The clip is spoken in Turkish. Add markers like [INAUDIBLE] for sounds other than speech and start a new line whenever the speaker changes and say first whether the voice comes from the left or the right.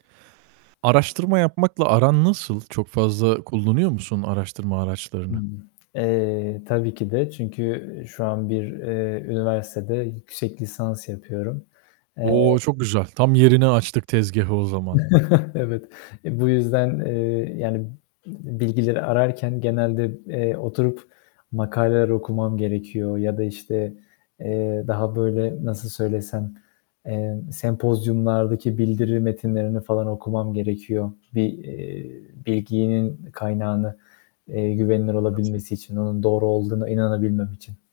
right: Araştırma yapmakla aran nasıl? Çok fazla kullanıyor musun araştırma araçlarını?
left: [UNINTELLIGIBLE] Eee, tabii ki de. Çünkü, eee, şu an bir, eee, üniversitede yüksek lisans yapıyorum,
right: O!
left: eee
right: çok güzel. Tam yerine açtık tezgâhı o zaman.
left: [CHUCKLES] Evet. E, bu yüzden, eee, yani, bilgileri ararken genelde, eee, oturup makaleler okumam gerekiyor. Ya da, işte, eee, daha, böyle, nasıl söylesem, eee, sempozyumlardaki bildiri metinlerini falan okumam gerekiyor bir, eee, bilginin kaynağını, eee, güvenilir
right: [UNINTELLIGIBLE]
left: olabilmesi için, onun doğru olduğuna inanabilmem için.